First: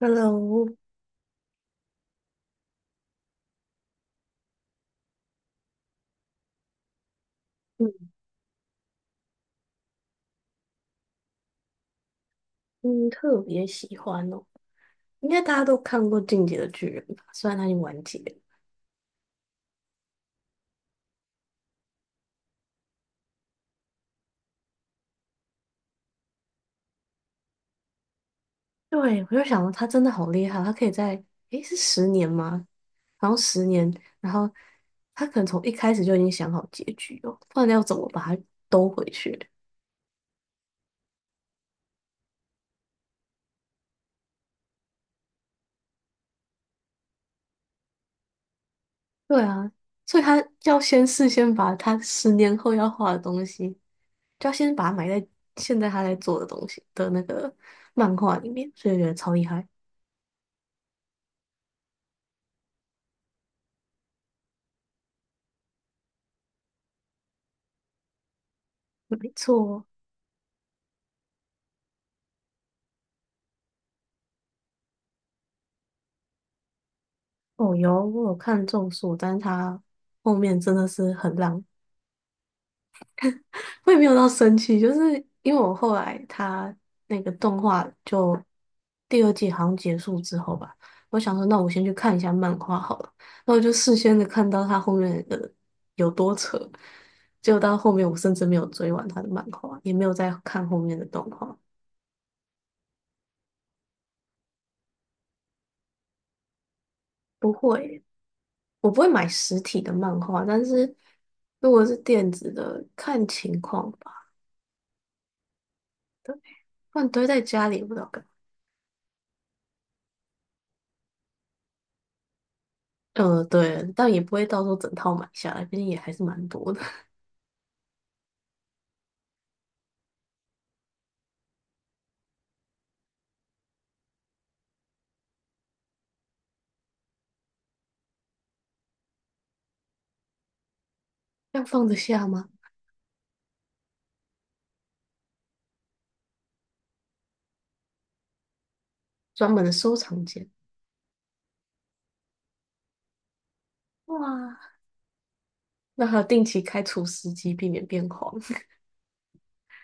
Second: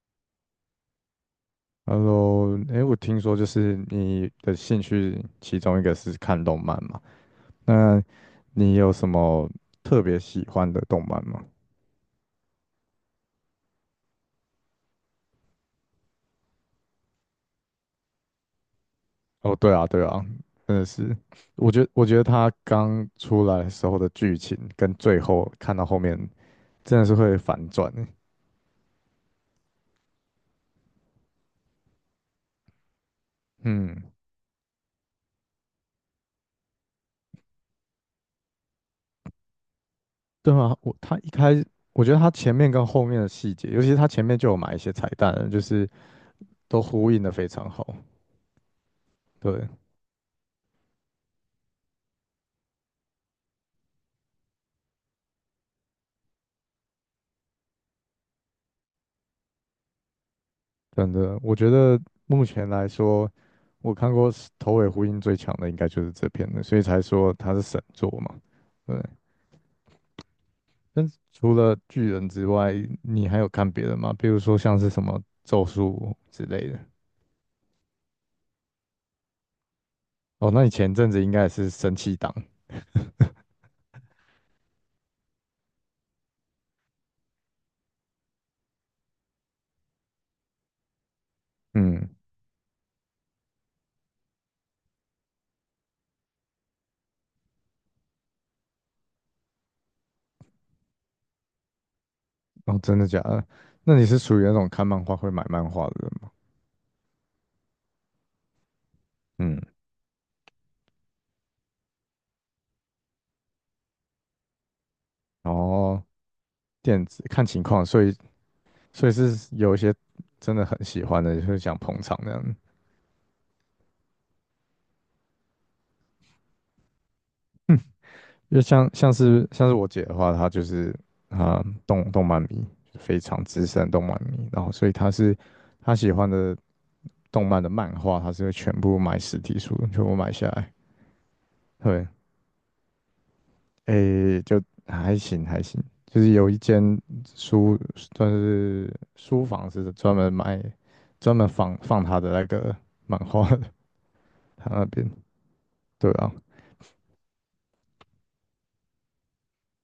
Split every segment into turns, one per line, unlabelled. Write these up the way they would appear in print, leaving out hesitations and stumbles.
Hello，
Hello，哎，我听说就是你的兴趣其中一个是看动漫嘛？那
嗯
你有什么特别喜欢的动漫吗？
嗯，特别喜欢哦，应该大家都看过《进击的巨人》吧？虽然它已经完结了。
哦，对啊，对啊，真的是，我觉得他刚出来的时候的剧情跟最后看到后面真的是会反转欸。
对，我就想到他真的好厉害，他可以在，诶，是十年吗？然后十年，
嗯，
然后他可能从一开始就已经想好结局哦，不然要怎么把它兜回去？
对啊，我觉得他前面跟后面的细节，尤其是他前面就有埋一些彩蛋了就是都呼应的非常好。
对
对，
啊，所以他要先事先把他10年后要画的东西，就要先把它埋在现在他在做的东西的那个漫画里面，所以我觉得超厉害。
真的，我觉得目前来说，我看过是头尾呼应最强的应该就是这篇了，所以才说它是神作嘛。对，
没错，
但是除了巨人之外，你还有看别的吗？比如说像是什么咒术之类的。
哦，有，我有看《中术》，但是他后
哦，
面
那你
真的
前阵
是
子应
很
该也
烂，
是神气党。
我也没有到生气，就是因为我后来他那个动画就第二季好像结束之后吧，我想说那我先去
嗯，
看一下漫画好了，那我就事先的看到他后面的有多扯，结果到后面我甚至没有追完他的漫画，也没有再看后面的动画。
哦，真的假的？那你是属于那种看漫画会买漫画的人吗？
不会，我不会买实
嗯，
体的漫画，但是如果是电子的，看情况。吧。
然后
不
电
然
子
堆在
看情
家里也
况，
不知
所
道
以
干嘛。
所以是有一些真的很喜欢的，就是想捧场那样。
对，但也不会到时候整套买下来，毕竟也还是蛮多的。
就像像是像是我姐的话，她就是啊、动漫迷，非常资深动漫迷，然后所以她喜欢的动漫的漫画，她是会全部买实体书，全部买下来。
要放得
对，
下吗？
诶、就还行还行，就是有一间书算是书
专门的
房是
收
专
藏
门
间。
卖，专门放她的那个漫画的，她
哇，
那边
那
对
还要
啊，
定期开除湿机，避免变黄。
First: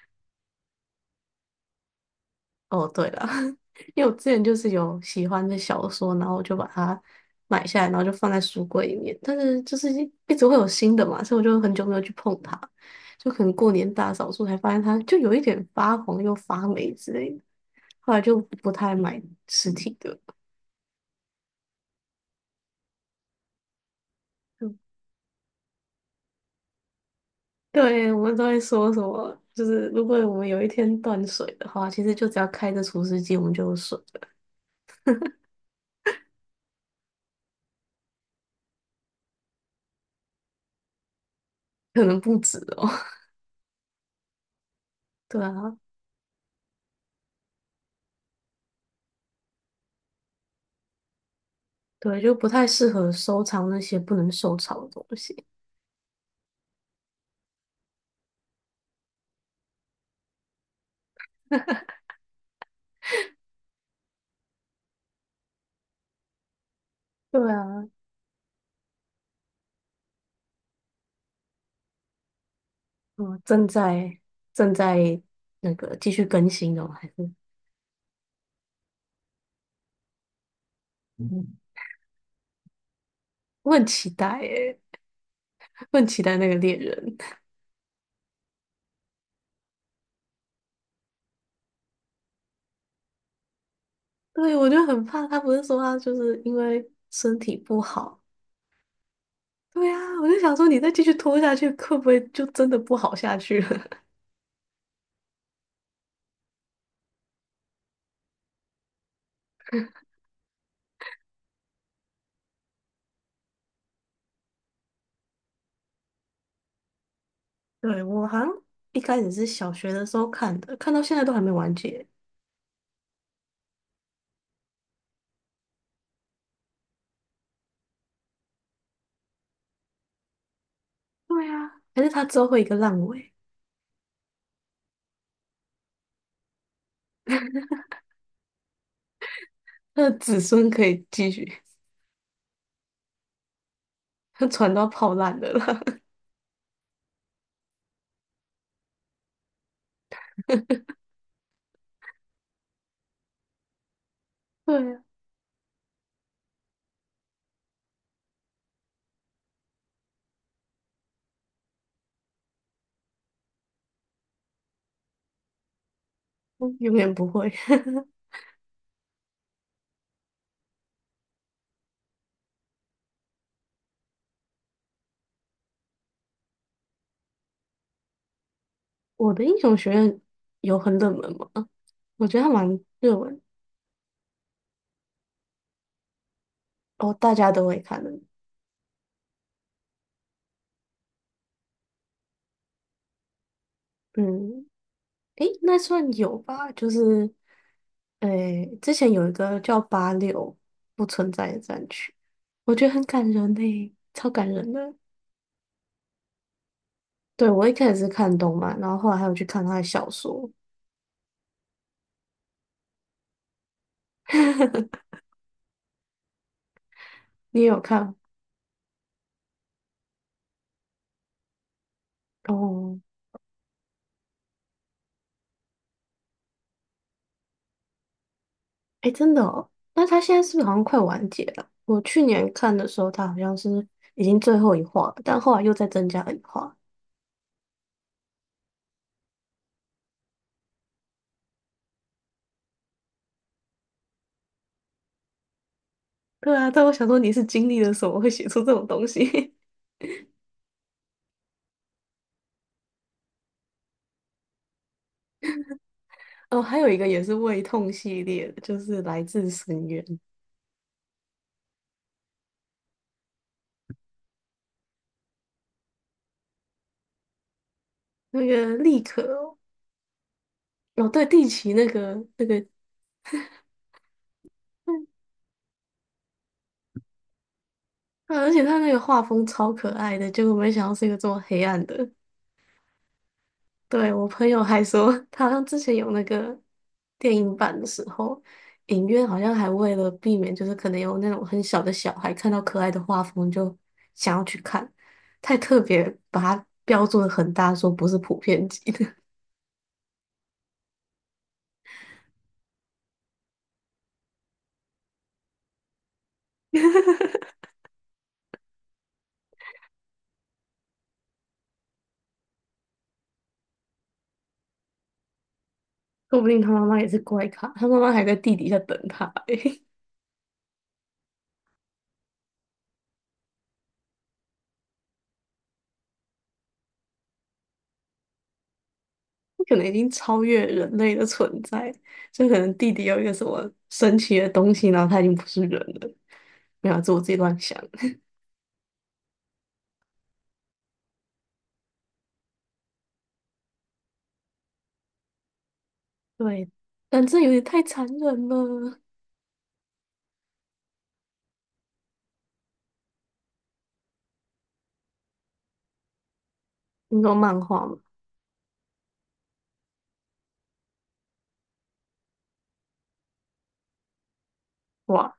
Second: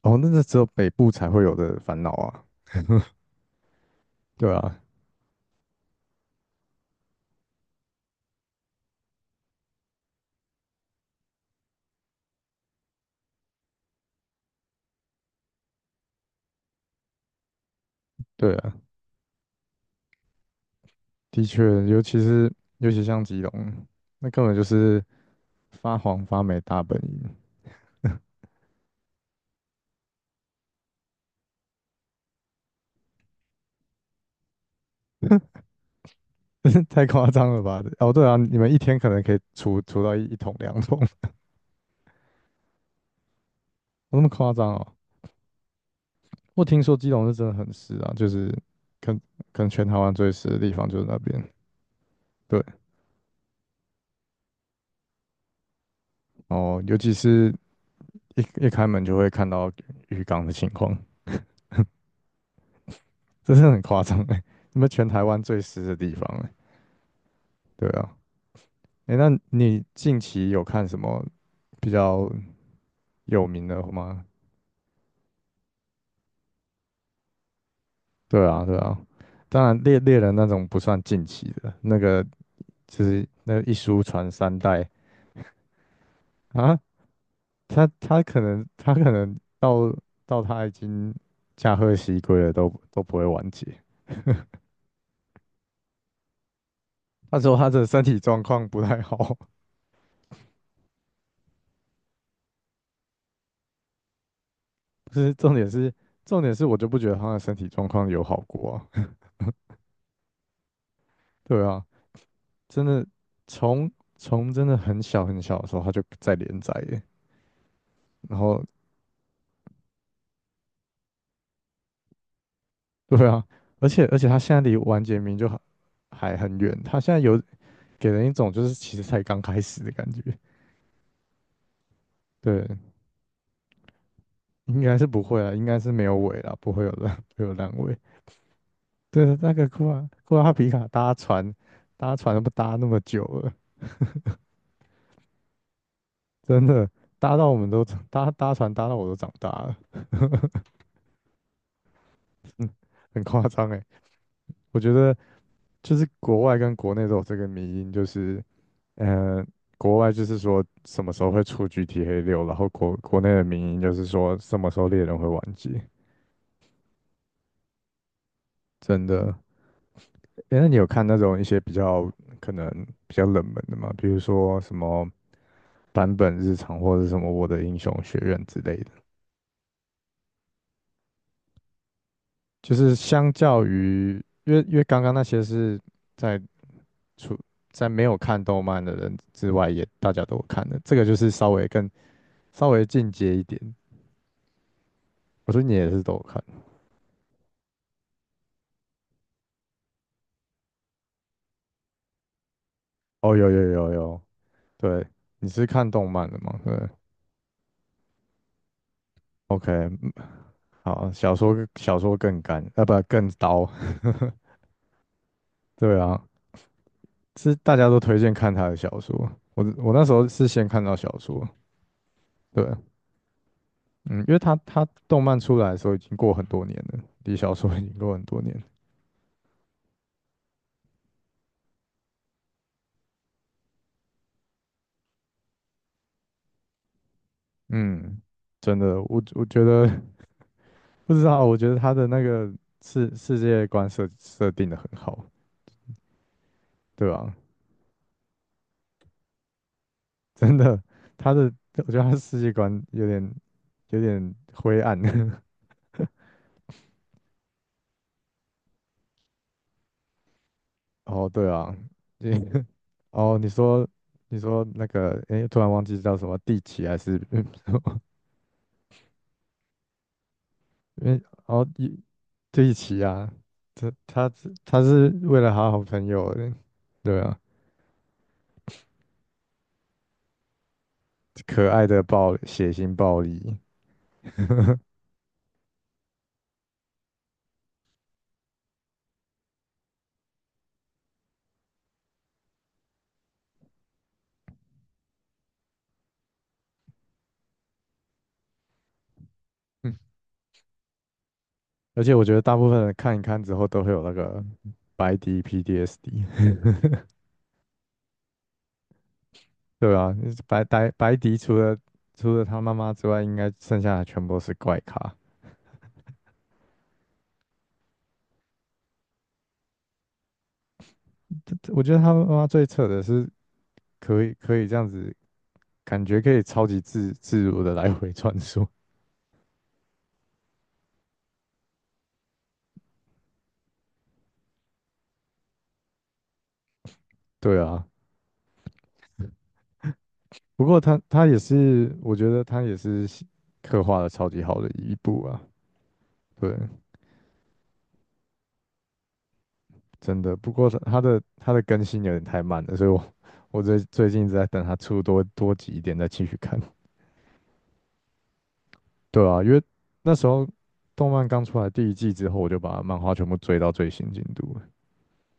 哦，那个只有北部才会有的烦恼啊，
哦，对了，因为我之前
对
就是
啊。
有喜欢的小说，然后我就把它买下来，然后就放在书柜里面。但是就是一直会有新的嘛，所以我就很久没有去碰它。就可能过年大扫除才发现它就有一点发黄又发霉之类的，后来就
对
不
啊。
太买实体的了。
的确，尤其像基隆，那根本就是发黄发霉大本营，
对，我们都会说什么，就是如果我们有一天断水的话，其实就只要开着除湿机，我们就有水了
太夸张了吧？哦，对啊，你们一天可能可以除到一桶两桶，有
可能不止哦。
那么夸张哦？
对啊，
我听说基隆是真的很湿啊，就是可能可能全台湾最湿的地方就是那边。
对，就不
对，
太适合收藏那些不能收藏的东西。
哦，尤其是一开门就会看到浴缸的情况，这是很夸张哎，你们全台湾最湿的地方哎，
对啊，
对啊，哎，那你近期有看什么比较
嗯，
有名
正
的
在
吗？
正在那个继续更新哦，还是
对啊，对啊，当然猎人那种不算近期的，那个就是那
我
一
很
书
期
传
待
三
耶，
代
我很期待那个猎
啊，
人。
他可能到他已经驾鹤西归了都不会完结。
对，我就很怕他，不是说他就是因为身
他
体
说他
不
的身体
好。
状况不太好，
对啊，我就想说，你再继续拖下去，会不会就真的不好下去了？
不是重点是我就不觉得他的身体状况有好过啊。对啊，真的从从真的很小很小的时候他就在连载耶，
对，我好
然
像
后
一开始是小学的时候看的，看到现在都还没完结。
对啊，而且他现在离完结名就好还很远，他现在有给人一种就是其实才刚开始的感觉。
对啊，还是他之后会有
对，
一个烂尾，
应该是不会啦，应该是没有尾啦，不会有烂 不会有烂尾。对，那个库
他
拉
的
库
子
拉
孙
皮
可
卡
以
搭
继
船
续，
搭船都不搭那么久了，
他船都要泡烂的了啦。
真的搭到我们都搭船搭到我都长大了，嗯，很夸张哎。我觉
对啊，
得就是国外跟国内都有这个迷因，就是嗯，国外就是说什么时候会出 GTA 六，然后国内的民音就是说什么时候猎人会完结。
嗯永远不会。
真的，诶，那你有看那种一些比较可能比较冷门的吗？比如说什么版本日常或者什么我的英雄学院之类的。
我的英雄学院有很冷门吗？我觉得它
就
蛮
是
热
相
门
较于，因为刚刚那些是在
哦，大
出
家都会
在
看
没
的。
有看动漫的人之外也，大家都有看的，这个就是稍微更稍微进阶一点。
嗯，诶，
我说你
那
也是
算
都有
有
看
吧，就是诶，之前有一个叫86不存在的战区，我觉得很感
哦，有
人呢、
有有有，
超感人的。
对，你是看动漫的吗？对
对，我一开始是看动漫，然后后来还有去看他的小
，OK，
说。
好，小说更干，啊不更刀，对啊，是
你也
大
有
家都
看？
推荐看他的小说。我那时候是先看到小说，对，
哦，
嗯，因为他动漫出来的时候已经过很多年了，离小说已经过很多年，
哎，真的哦。那他现在是不是好像快完结了？我去年看的时候，他好像是已经最后一话了，但后来又再增加了一话。
嗯，真的，我觉得 不知道，我觉得他的那个世界观设定的很好，
对啊，但我想
对
说你
啊，
是经历了什么会写出这种东西？
真的，他的我觉得他的世界观有点灰暗。
哦，还有一个也是胃痛系列的，就是《来自深渊》
哦，对啊，你 哦，你说那个，诶，突然忘记叫什么地奇还是 嗯，么？
那个立可哦，
因
哦
为
对，地
哦，
奇那
一
个那个，
地奇啊，他他是他
嗯，
是为了他好朋友的，对啊，
啊而且他那个画风超可爱的，结果没想到是一个这么黑
可
暗
爱的
的。
暴血腥暴力，
对，我 朋友还说，他好像之前有那个电影版的时候，影院好像还为了避免，就是可能有那种很小的小孩看到可爱的画风就想要去看，太特别把它标注的很大，说不是普遍级的。
而且我觉得大部分人看一看之后都会有那个白迪 PDSD 对啊，白迪除了他妈妈之外，应该剩下的全部都是怪咖。
说不定他妈妈也是怪咖，他妈妈还在地底下等他、欸，
我觉得他妈妈最扯的是可以这样子感觉可以超级自如的来回穿梭。
可能已经超越人类的存在，就可能地底有一个什么神奇的东西，然后他已经不是人了。没有啊，这我自己乱
对
想。
啊，不过他也是，我觉得他也是写刻画的超级好的一部啊。对，
对，但这有点太残忍了。
真的。不过他的更新有点太慢了，所以我最近一直在等他出多集一点再继续看。
你说漫画吗？
对啊，因为那时候动漫刚出来第一季之后，我就把漫画全部追到最新进度了。
哇，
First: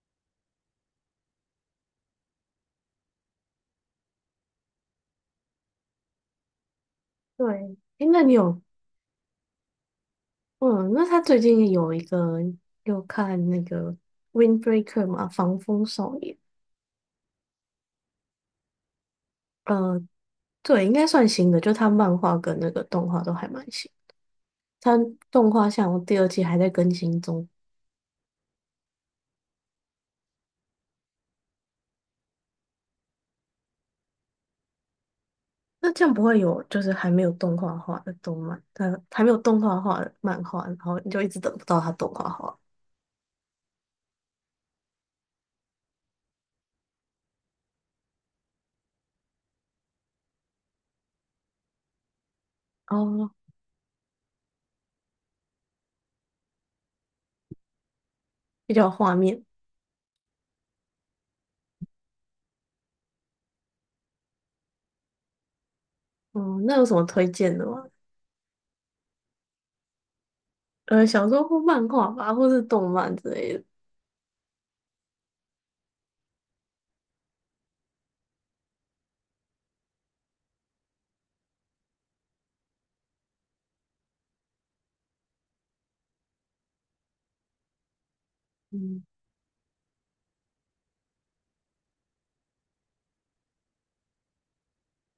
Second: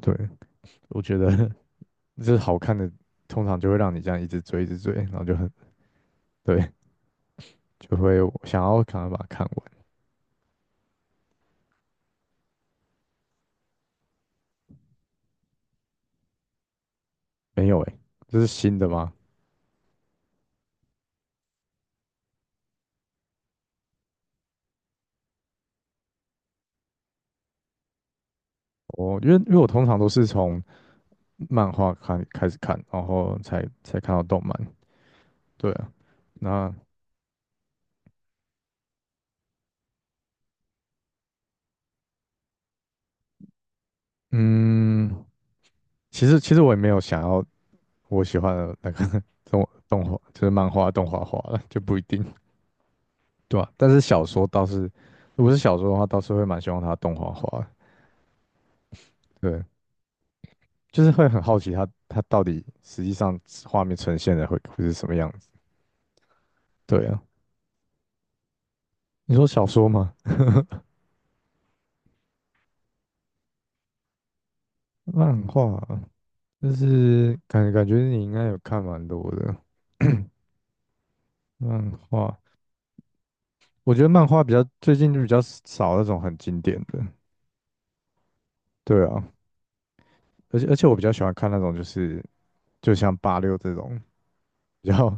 对，我觉得 就是好看的，通常就会让你这样一直追一直追，然后就很对，
对，
就
诶，
会
那你有，
想要赶快把它看完。
嗯，那他最近有一个有看那个《Windbreaker》嘛，《防风少年》。
没有诶，这是新的吗？
呃，对，应该算新的，就他漫画跟那个动画都还蛮新。他动画像第二季还在更新中，
我因为因为我通常都是从漫画看开始看，然后才看到动漫。对啊，
那这样不会有
那
就是还没有动画化的动漫，他还没有动画化的漫画，然后你就一直等不到他动画化，
嗯，其实我也没有想要我喜欢的那个 动画，就是漫画动画化了，就不一定，
哦，
对啊？但是小说倒是，如果是小说的话，倒是会蛮希望它动画化的。
比较有画面。
对，就是会很好奇它到底实际上画面呈现的会是什么样子。
嗯，那有什么
对啊，
推荐的吗？
你说小说吗？
小说或漫画吧，或是动漫之类的，
漫画，但是感觉你应该有看蛮多的漫画，我觉得漫画比较最近就比较少那种很经典的，
嗯，
对啊，而且我比较喜欢看那种就是就像八六这种比较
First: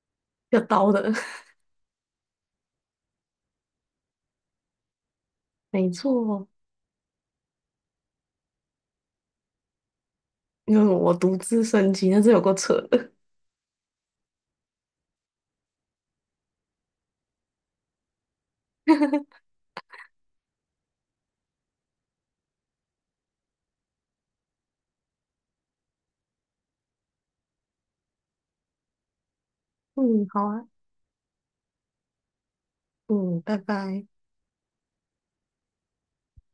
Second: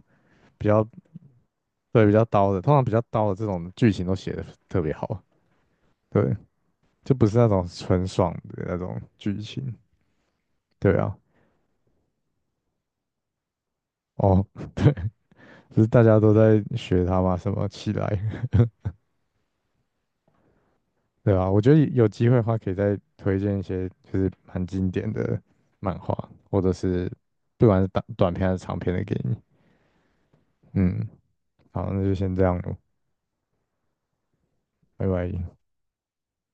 要
比较
刀的，
对比较刀的，通常比较刀的这种剧情都写的特别好，
没
对，
错，
就不是那种纯爽的那种剧情，
因为
对
我
啊，
独自升级，那是有够扯的。
哦，不是大家都在学他吗？什么起来？对啊，我觉得有机会的话，可以再推荐一些就是蛮经典的漫画，或者是不管是短片还是长片的给你。
嗯，好啊，
嗯，好，那就先这样咯，
嗯，拜拜。
拜拜。